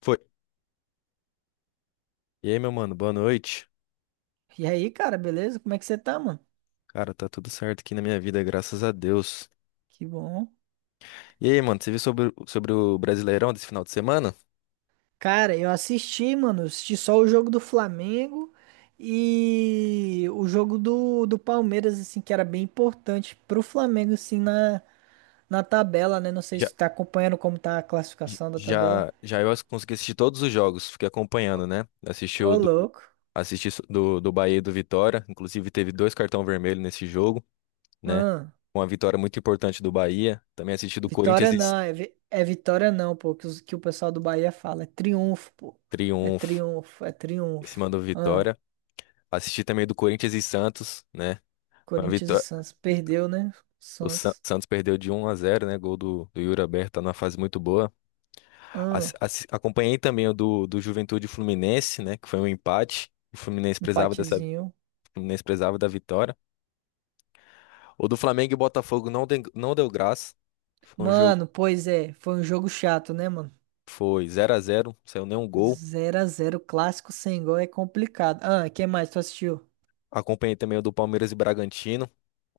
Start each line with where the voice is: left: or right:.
left: Foi. E aí, meu mano, boa noite.
right: E aí, cara, beleza? Como é que você tá, mano?
left: Cara, tá tudo certo aqui na minha vida, graças a Deus.
right: Que bom.
left: E aí, mano, você viu sobre, sobre o Brasileirão desse final de semana?
right: Cara, eu assisti, mano, assisti só o jogo do Flamengo e o jogo do Palmeiras, assim, que era bem importante pro Flamengo, assim, na tabela, né? Não sei
left: Já,
right: se tu tá acompanhando como tá a
left: j-
right: classificação da tabela.
left: já, já eu consegui assistir todos os jogos, fiquei acompanhando, né? Assisti o
right: Ô,
left: do,
right: louco.
left: assisti so- do, do Bahia e do Vitória, inclusive teve dois cartão vermelho nesse jogo, né?
right: Hum,
left: Uma vitória muito importante do Bahia. Também assisti do Corinthians
right: vitória
left: e
right: não, é, vi- é vitória não, pô, que, os- que o pessoal do Bahia fala. É triunfo, pô. É
left: triunfo
right: triunfo, é
left: em cima
right: triunfo.
left: do Vitória. Assisti também do Corinthians e Santos, né?
right: Corinthians e Santos. Perdeu, né? Santos.
left: Santos perdeu de 1-0, né? Gol do Yuri Alberto, tá numa fase muito boa.
right: Hum.
left: Acompanhei também o do Juventude e Fluminense, né? Que foi um empate. O
right: Empatezinho.
left: Fluminense precisava da vitória. O do Flamengo e Botafogo não, não deu graça. Foi um jogo,
right: Mano, pois é, foi um jogo chato, né, mano?
left: foi 0-0, não saiu nenhum gol.
right: Zero a zero, clássico sem gol é complicado. Ah, quem mais tu assistiu?
left: Acompanhei também o do Palmeiras e Bragantino,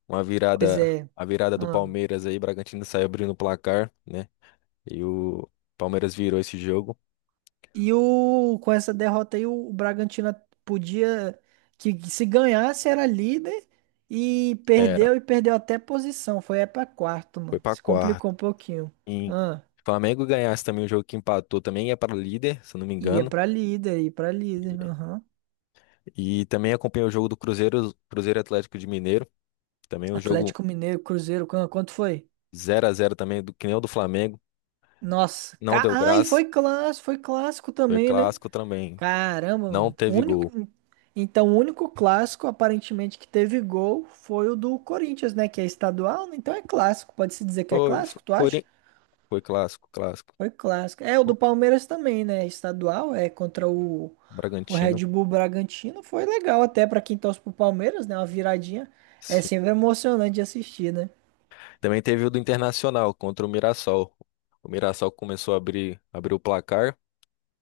left: uma
right: Pois
left: virada,
right: é.
left: a virada do
right: Ah.
left: Palmeiras aí, Bragantino saiu abrindo o placar, né? E o Palmeiras virou esse jogo.
right: E o, com essa derrota aí, o Bragantino podia, que se ganhasse era líder
left: Era,
right: e perdeu até posição. Foi aí pra quarto,
left: foi
right: mano.
left: pra
right: Se
left: quarta.
right: complicou um pouquinho.
left: E
right: Ah,
left: se o Flamengo ganhasse também o jogo que empatou, também ia para o líder, se eu não me
right: ia
left: engano.
right: pra líder, ia pra líder. Aham.
left: E também acompanhei o jogo do Cruzeiro, Cruzeiro Atlético de Mineiro. Também o jogo
right: Atlético Mineiro, Cruzeiro, qu- quanto foi?
left: 0-0 também, do, que nem o do Flamengo.
right: Nossa,
left: Não
right: ca...
left: deu
right: ai,
left: graça.
right: foi clássico
left: Foi
right: também, né?
left: clássico também.
right: Caramba,
left: Não
right: mano. O
left: teve
right: único...
left: gol.
right: Então, o único clássico, aparentemente, que teve gol foi o do Corinthians, né? Que é estadual, né? Então é clássico. Pode-se dizer que é
left: Foi, foi,
right: clássico, tu acha?
left: Cori- foi clássico, clássico.
right: Foi clássico. É, o do Palmeiras também, né? Estadual, é contra o
left: Bragantino,
right: Red Bull Bragantino. Foi legal até pra quem torce pro Palmeiras, né? Uma viradinha. É
left: sim.
right: sempre emocionante de assistir, né?
left: Também teve o do Internacional contra o Mirassol. O Mirassol começou a abrir o placar.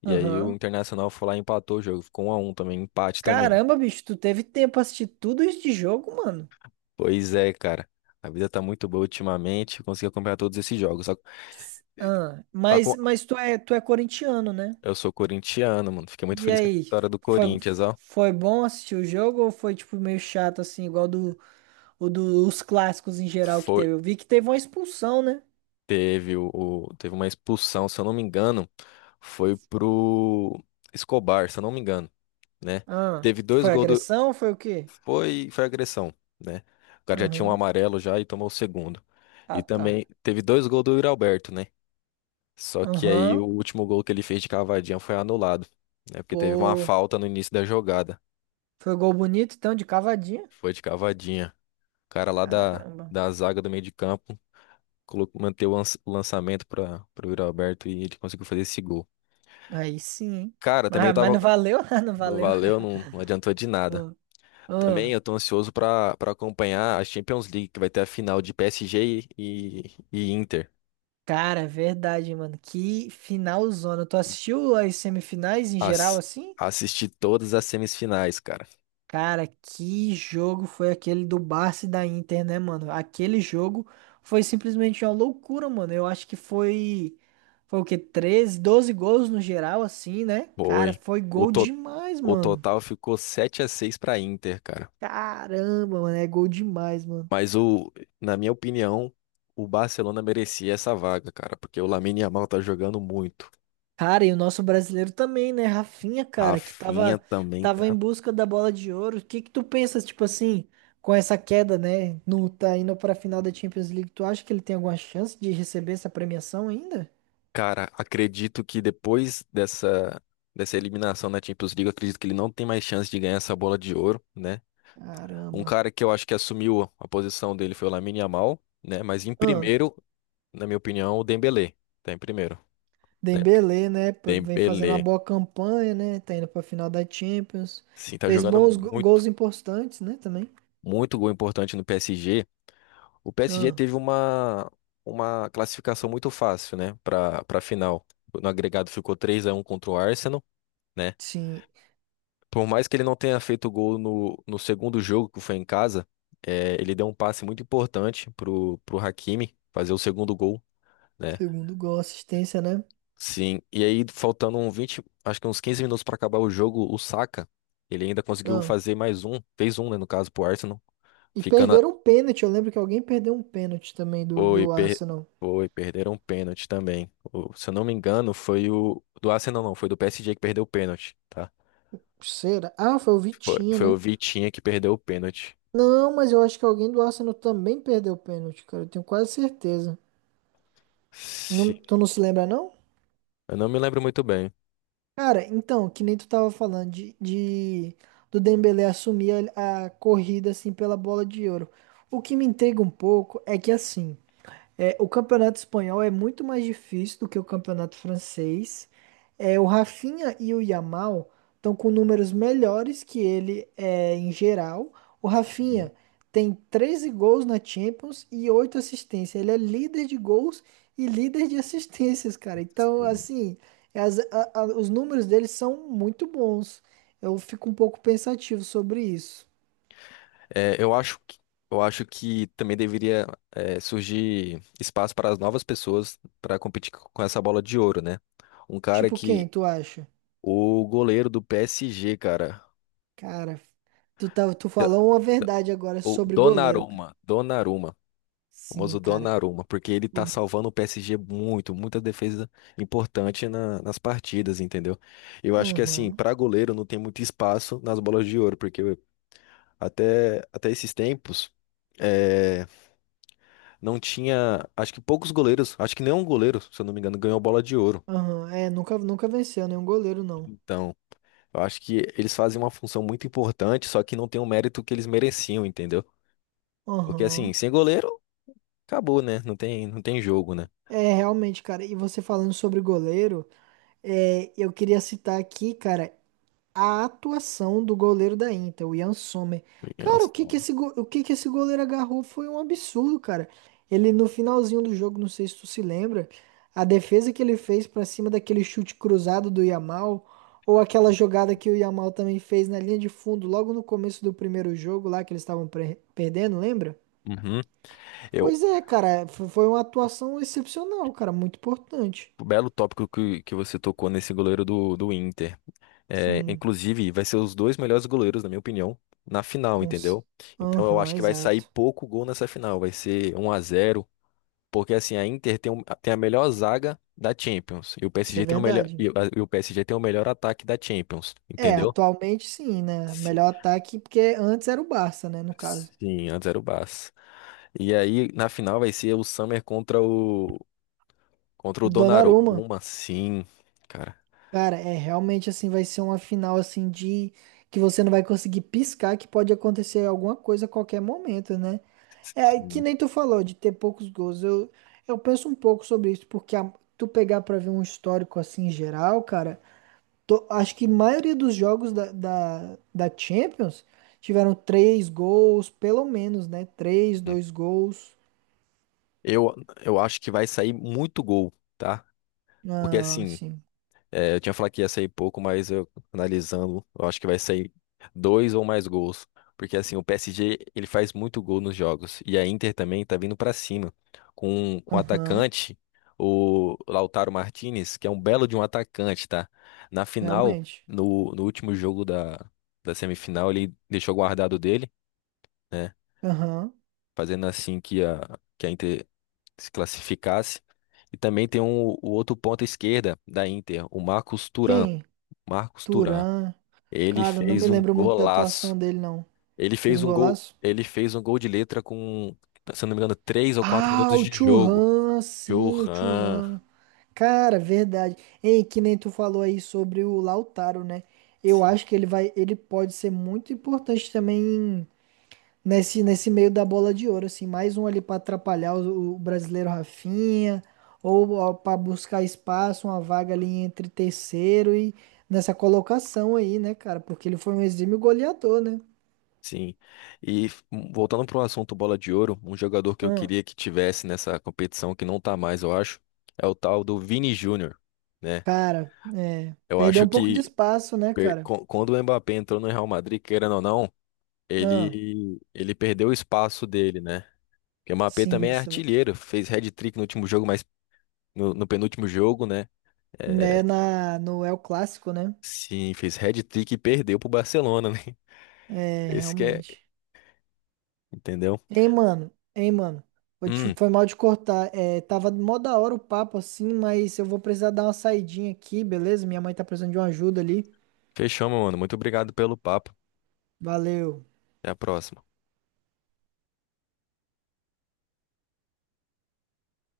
left: E aí o
right: Aham.
left: Internacional foi lá e empatou o jogo. Ficou 1-1 também, empate também.
right: Caramba, bicho, tu teve tempo pra assistir tudo isso de jogo, mano?
left: Pois é, cara. A vida tá muito boa ultimamente. Eu Consegui acompanhar todos esses jogos. Só-
right: Ah,
left: a
right: mas, tu é corintiano, né?
left: Eu sou corintiano, mano. Fiquei muito
right: E
left: feliz com a
right: aí,
left: vitória do
right: foi,
left: Corinthians, ó.
right: foi bom assistir o jogo ou foi tipo meio chato assim, igual do, o dos clássicos em geral que
left: Foi,
right: teve? Eu vi que teve uma expulsão, né?
left: teve teve uma expulsão, se eu não me engano, foi pro Escobar, se eu não me engano, né?
right: Ah,
left: Teve dois
right: foi
left: gols do
right: agressão? Foi o quê?
left: Foi agressão, né? O cara já tinha um
right: Aham.
left: amarelo já e tomou o segundo.
right: Ah,
left: E
right: tá.
left: também teve dois gols do Yuri Alberto, né? Só que aí o
right: Aham.
left: último gol que ele fez de cavadinha foi anulado, né? Porque teve uma
right: Pô,
left: falta no início da jogada.
right: foi gol bonito então, de cavadinha?
left: Foi de cavadinha. O cara lá
right: Caramba.
left: da zaga do meio de campo colocou, manteve o lançamento para o Yuri Alberto e ele conseguiu fazer esse gol.
right: Aí sim, hein?
left: Cara, também eu
right: Mas
left: tava.
right: não valeu? Não
left: Não
right: valeu.
left: valeu, não, não adiantou de nada.
right: Ah,
left: Também
right: ah.
left: eu tô ansioso para acompanhar a Champions League, que vai ter a final de PSG e Inter.
right: Cara, é verdade, mano. Que finalzona. Tu assistiu as semifinais em geral
left: As,
right: assim?
left: assisti todas as semifinais, cara.
right: Cara, que jogo foi aquele do Barça e da Inter, né, mano? Aquele jogo foi simplesmente uma loucura, mano. Eu acho que foi. Foi o quê? 13 12 gols no geral, assim, né? Cara,
left: Foi.
right: foi
left: O,
right: gol
left: to,
right: demais,
left: o
right: mano.
left: total ficou 7-6 para Inter, cara.
right: Caramba, mano, é gol demais, mano.
left: Mas na minha opinião, o Barcelona merecia essa vaga, cara, porque o Lamine Yamal tá jogando muito.
right: Cara, e o nosso brasileiro também, né? Rafinha, cara,
left: Rafinha também
right: tava em
left: tá.
right: busca da bola de ouro. O que que tu pensa, tipo assim, com essa queda, né? No, tá indo pra final da Champions League. Tu acha que ele tem alguma chance de receber essa premiação ainda?
left: Cara, acredito que depois dessa dessa eliminação na Champions League, eu acredito que ele não tem mais chance de ganhar essa bola de ouro, né? Um
right: Caramba.
left: cara que eu acho que assumiu a posição dele foi o Lamine Yamal, né? Mas em
right: Ah,
left: primeiro, na minha opinião, o Dembélé tá em primeiro, né? Porque
right: Dembélé, né? Pô, vem fazendo uma
left: Dembélé,
right: boa campanha, né? Tá indo pra final da Champions.
left: sim, tá
right: Fez
left: jogando
right: bons go-
left: muito,
right: gols importantes, né? Também.
left: muito gol importante no PSG. O PSG
right: Ah,
left: teve uma classificação muito fácil, né, para final. No agregado ficou 3-1 contra o Arsenal, né?
right: sim.
left: Por mais que ele não tenha feito gol no segundo jogo, que foi em casa, ele deu um passe muito importante pro Hakimi fazer o segundo gol, né?
right: Segundo gol, assistência, né?
left: Sim, e aí faltando um 20, acho que uns 15 minutos para acabar o jogo, o Saka, ele ainda conseguiu fazer mais um, fez um, né, no caso, pro Arsenal,
right: E
left: ficando
right: perderam um pênalti. Eu lembro que alguém perdeu um pênalti também do,
left: Foi,
right: do
left: per...
right: Arsenal.
left: foi, perderam um pênalti também. Se eu não me engano, foi o do Arsenal, não, foi do PSG que perdeu o pênalti, tá?
right: Será? Ah, foi o
left: Foi,
right: Vitinho,
left: foi o
right: né?
left: Vitinha que perdeu o pênalti.
right: Não, mas eu acho que alguém do Arsenal também perdeu o pênalti, cara. Eu tenho quase certeza. Não-
left: Se-
right: tu não se lembra, não?
left: Eu não me lembro muito bem.
right: Cara, então, que nem tu tava falando do Dembélé assumir a corrida assim pela bola de ouro. O que me intriga um pouco é que assim. É, o campeonato espanhol é muito mais difícil do que o campeonato francês. É, o Rafinha e o Yamal estão com números melhores que ele é, em geral. O
left: Sim,
right: Rafinha tem 13 gols na Champions e 8 assistências. Ele é líder de gols e líder de assistências, cara. Então,
left: sim.
right: assim, as- a- os números dele são muito bons. Eu fico um pouco pensativo sobre isso.
left: É, eu acho que também deveria surgir espaço para as novas pessoas para competir com essa bola de ouro, né? Um cara
right: Tipo
left: que
right: quem, tu acha?
left: o goleiro do PSG, cara,
right: Cara, tu falou uma verdade agora
left: o
right: sobre goleiro, cara.
left: Donnarumma. O
right: Sim,
left: famoso
right: cara.
left: Donnarumma, porque ele
right: O-
left: tá salvando o PSG muito, muita defesa importante nas partidas, entendeu? Eu acho que assim,
right: Aham,
left: pra goleiro não tem muito espaço nas bolas de ouro, porque até, até esses tempos é, não tinha, acho que poucos goleiros, acho que nenhum goleiro, se eu não me engano, ganhou bola de ouro.
right: aham. É, nunca, nunca venceu nenhum goleiro, não.
left: Então, eu acho que eles fazem uma função muito importante, só que não tem o mérito que eles mereciam, entendeu? Porque assim,
right: Aham.
left: sem goleiro, acabou, né? Não tem jogo, né?
right: É, realmente, cara. E você falando sobre goleiro, é, eu queria citar aqui, cara. A atuação do goleiro da Inter, o Ian Sommer. Cara,
left: Nossa,
right: o que que
left: então.
right: esse, go- o que que esse goleiro agarrou foi um absurdo, cara. Ele no finalzinho do jogo, não sei se tu se lembra, a defesa que ele fez pra cima daquele chute cruzado do Yamal, ou aquela jogada que o Yamal também fez na linha de fundo, logo no começo do primeiro jogo lá que eles estavam pre- perdendo, lembra?
left: Uhum. Eu,
right: Pois é, cara, fo- foi uma atuação excepcional, cara, muito importante.
left: belo tópico que você tocou nesse goleiro do, do Inter. É,
right: Sim,
left: inclusive, vai ser os dois melhores goleiros, na minha opinião, na final,
right: cons...
left: entendeu? Então eu
right: Aham,
left: acho que vai sair
right: exato.
left: pouco gol nessa final, vai ser 1-0 porque assim, a Inter tem, tem a melhor zaga da Champions, e o
right: Isso é
left: PSG tem o melhor e,
right: verdade.
left: o e o PSG tem o melhor ataque da Champions,
right: É,
left: entendeu?
right: atualmente sim, né?
left: Sim,
right: Melhor ataque, porque antes era o Barça, né? No caso.
left: sim, antes era o Barça. E aí na final vai ser o Summer contra o
right: Donnarumma,
left: Donnarumma, sim, cara.
right: cara, é realmente assim, vai ser uma final assim de que você não vai conseguir piscar, que pode acontecer alguma coisa a qualquer momento, né? É que
left: Sim.
right: nem tu falou de ter poucos gols. Eu penso um pouco sobre isso, porque a- tu pegar pra ver um histórico assim geral, cara, to- acho que a maioria dos jogos da Champions tiveram três gols, pelo menos, né? Três, dois gols.
left: Eu, eu acho que vai sair muito gol, tá? Porque
right: Ah,
left: assim,
right: sim.
left: eu tinha falado que ia sair pouco, mas eu analisando, eu acho que vai sair dois ou mais gols. Porque assim, o PSG, ele faz muito gol nos jogos. E a Inter também tá vindo pra cima. Com o
right: Aham,
left: atacante, o Lautaro Martinez, que é um belo de um atacante, tá? Na final,
right: realmente.
left: no último jogo da semifinal, ele deixou guardado dele, né?
right: Aham.
left: Fazendo assim que a Inter se classificasse. E também tem um, o outro ponta esquerda da Inter, o Marcos Thuram.
right: Quem?
left: Marcos Thuram.
right: Turan.
left: Ele
right: Cara, não me
left: fez um
right: lembro muito da
left: golaço.
right: atuação dele, não. Fez um golaço?
left: Ele fez um gol de letra com, se eu não me engano, três ou quatro
right: Ah,
left: minutos
right: o
left: de jogo.
right: Churran, sim, o
left: Johan.
right: Churran. Cara, verdade. Ei, que nem tu falou aí sobre o Lautaro, né? Eu
left: Sim.
right: acho que ele vai, ele pode ser muito importante também nesse meio da bola de ouro, assim, mais um ali para atrapalhar o brasileiro Rafinha, ou para buscar espaço, uma vaga ali entre terceiro e nessa colocação aí, né, cara? Porque ele foi um exímio goleador, né?
left: Sim. E voltando para o assunto bola de ouro, um jogador que eu
right: Ah,
left: queria que tivesse nessa competição, que não tá mais, eu acho, é o tal do Vini Júnior, né?
right: cara, é,
left: Eu
right: perdeu
left: acho
right: um pouco de
left: que
right: espaço, né, cara?
left: quando o Mbappé entrou no Real Madrid, querendo ou não,
right: Ah,
left: Ele perdeu o espaço dele, né? Porque o Mbappé
right: sim,
left: também é
right: isso,
left: artilheiro, fez hat-trick no último jogo, mas no penúltimo jogo, né?
right: né,
left: É,
right: na, no El Clássico, né?
left: sim, fez hat-trick e perdeu pro Barcelona, né?
right: É,
left: Esse que é,
right: realmente.
left: entendeu?
right: Ei, mano, ei, mano. Vou te-
left: Hum,
right: Foi mal de cortar. É, tava mó da hora o papo assim, mas eu vou precisar dar uma saidinha aqui, beleza? Minha mãe tá precisando de uma ajuda ali.
left: fechou, meu mano. Muito obrigado pelo papo.
right: Valeu.
left: Até a próxima.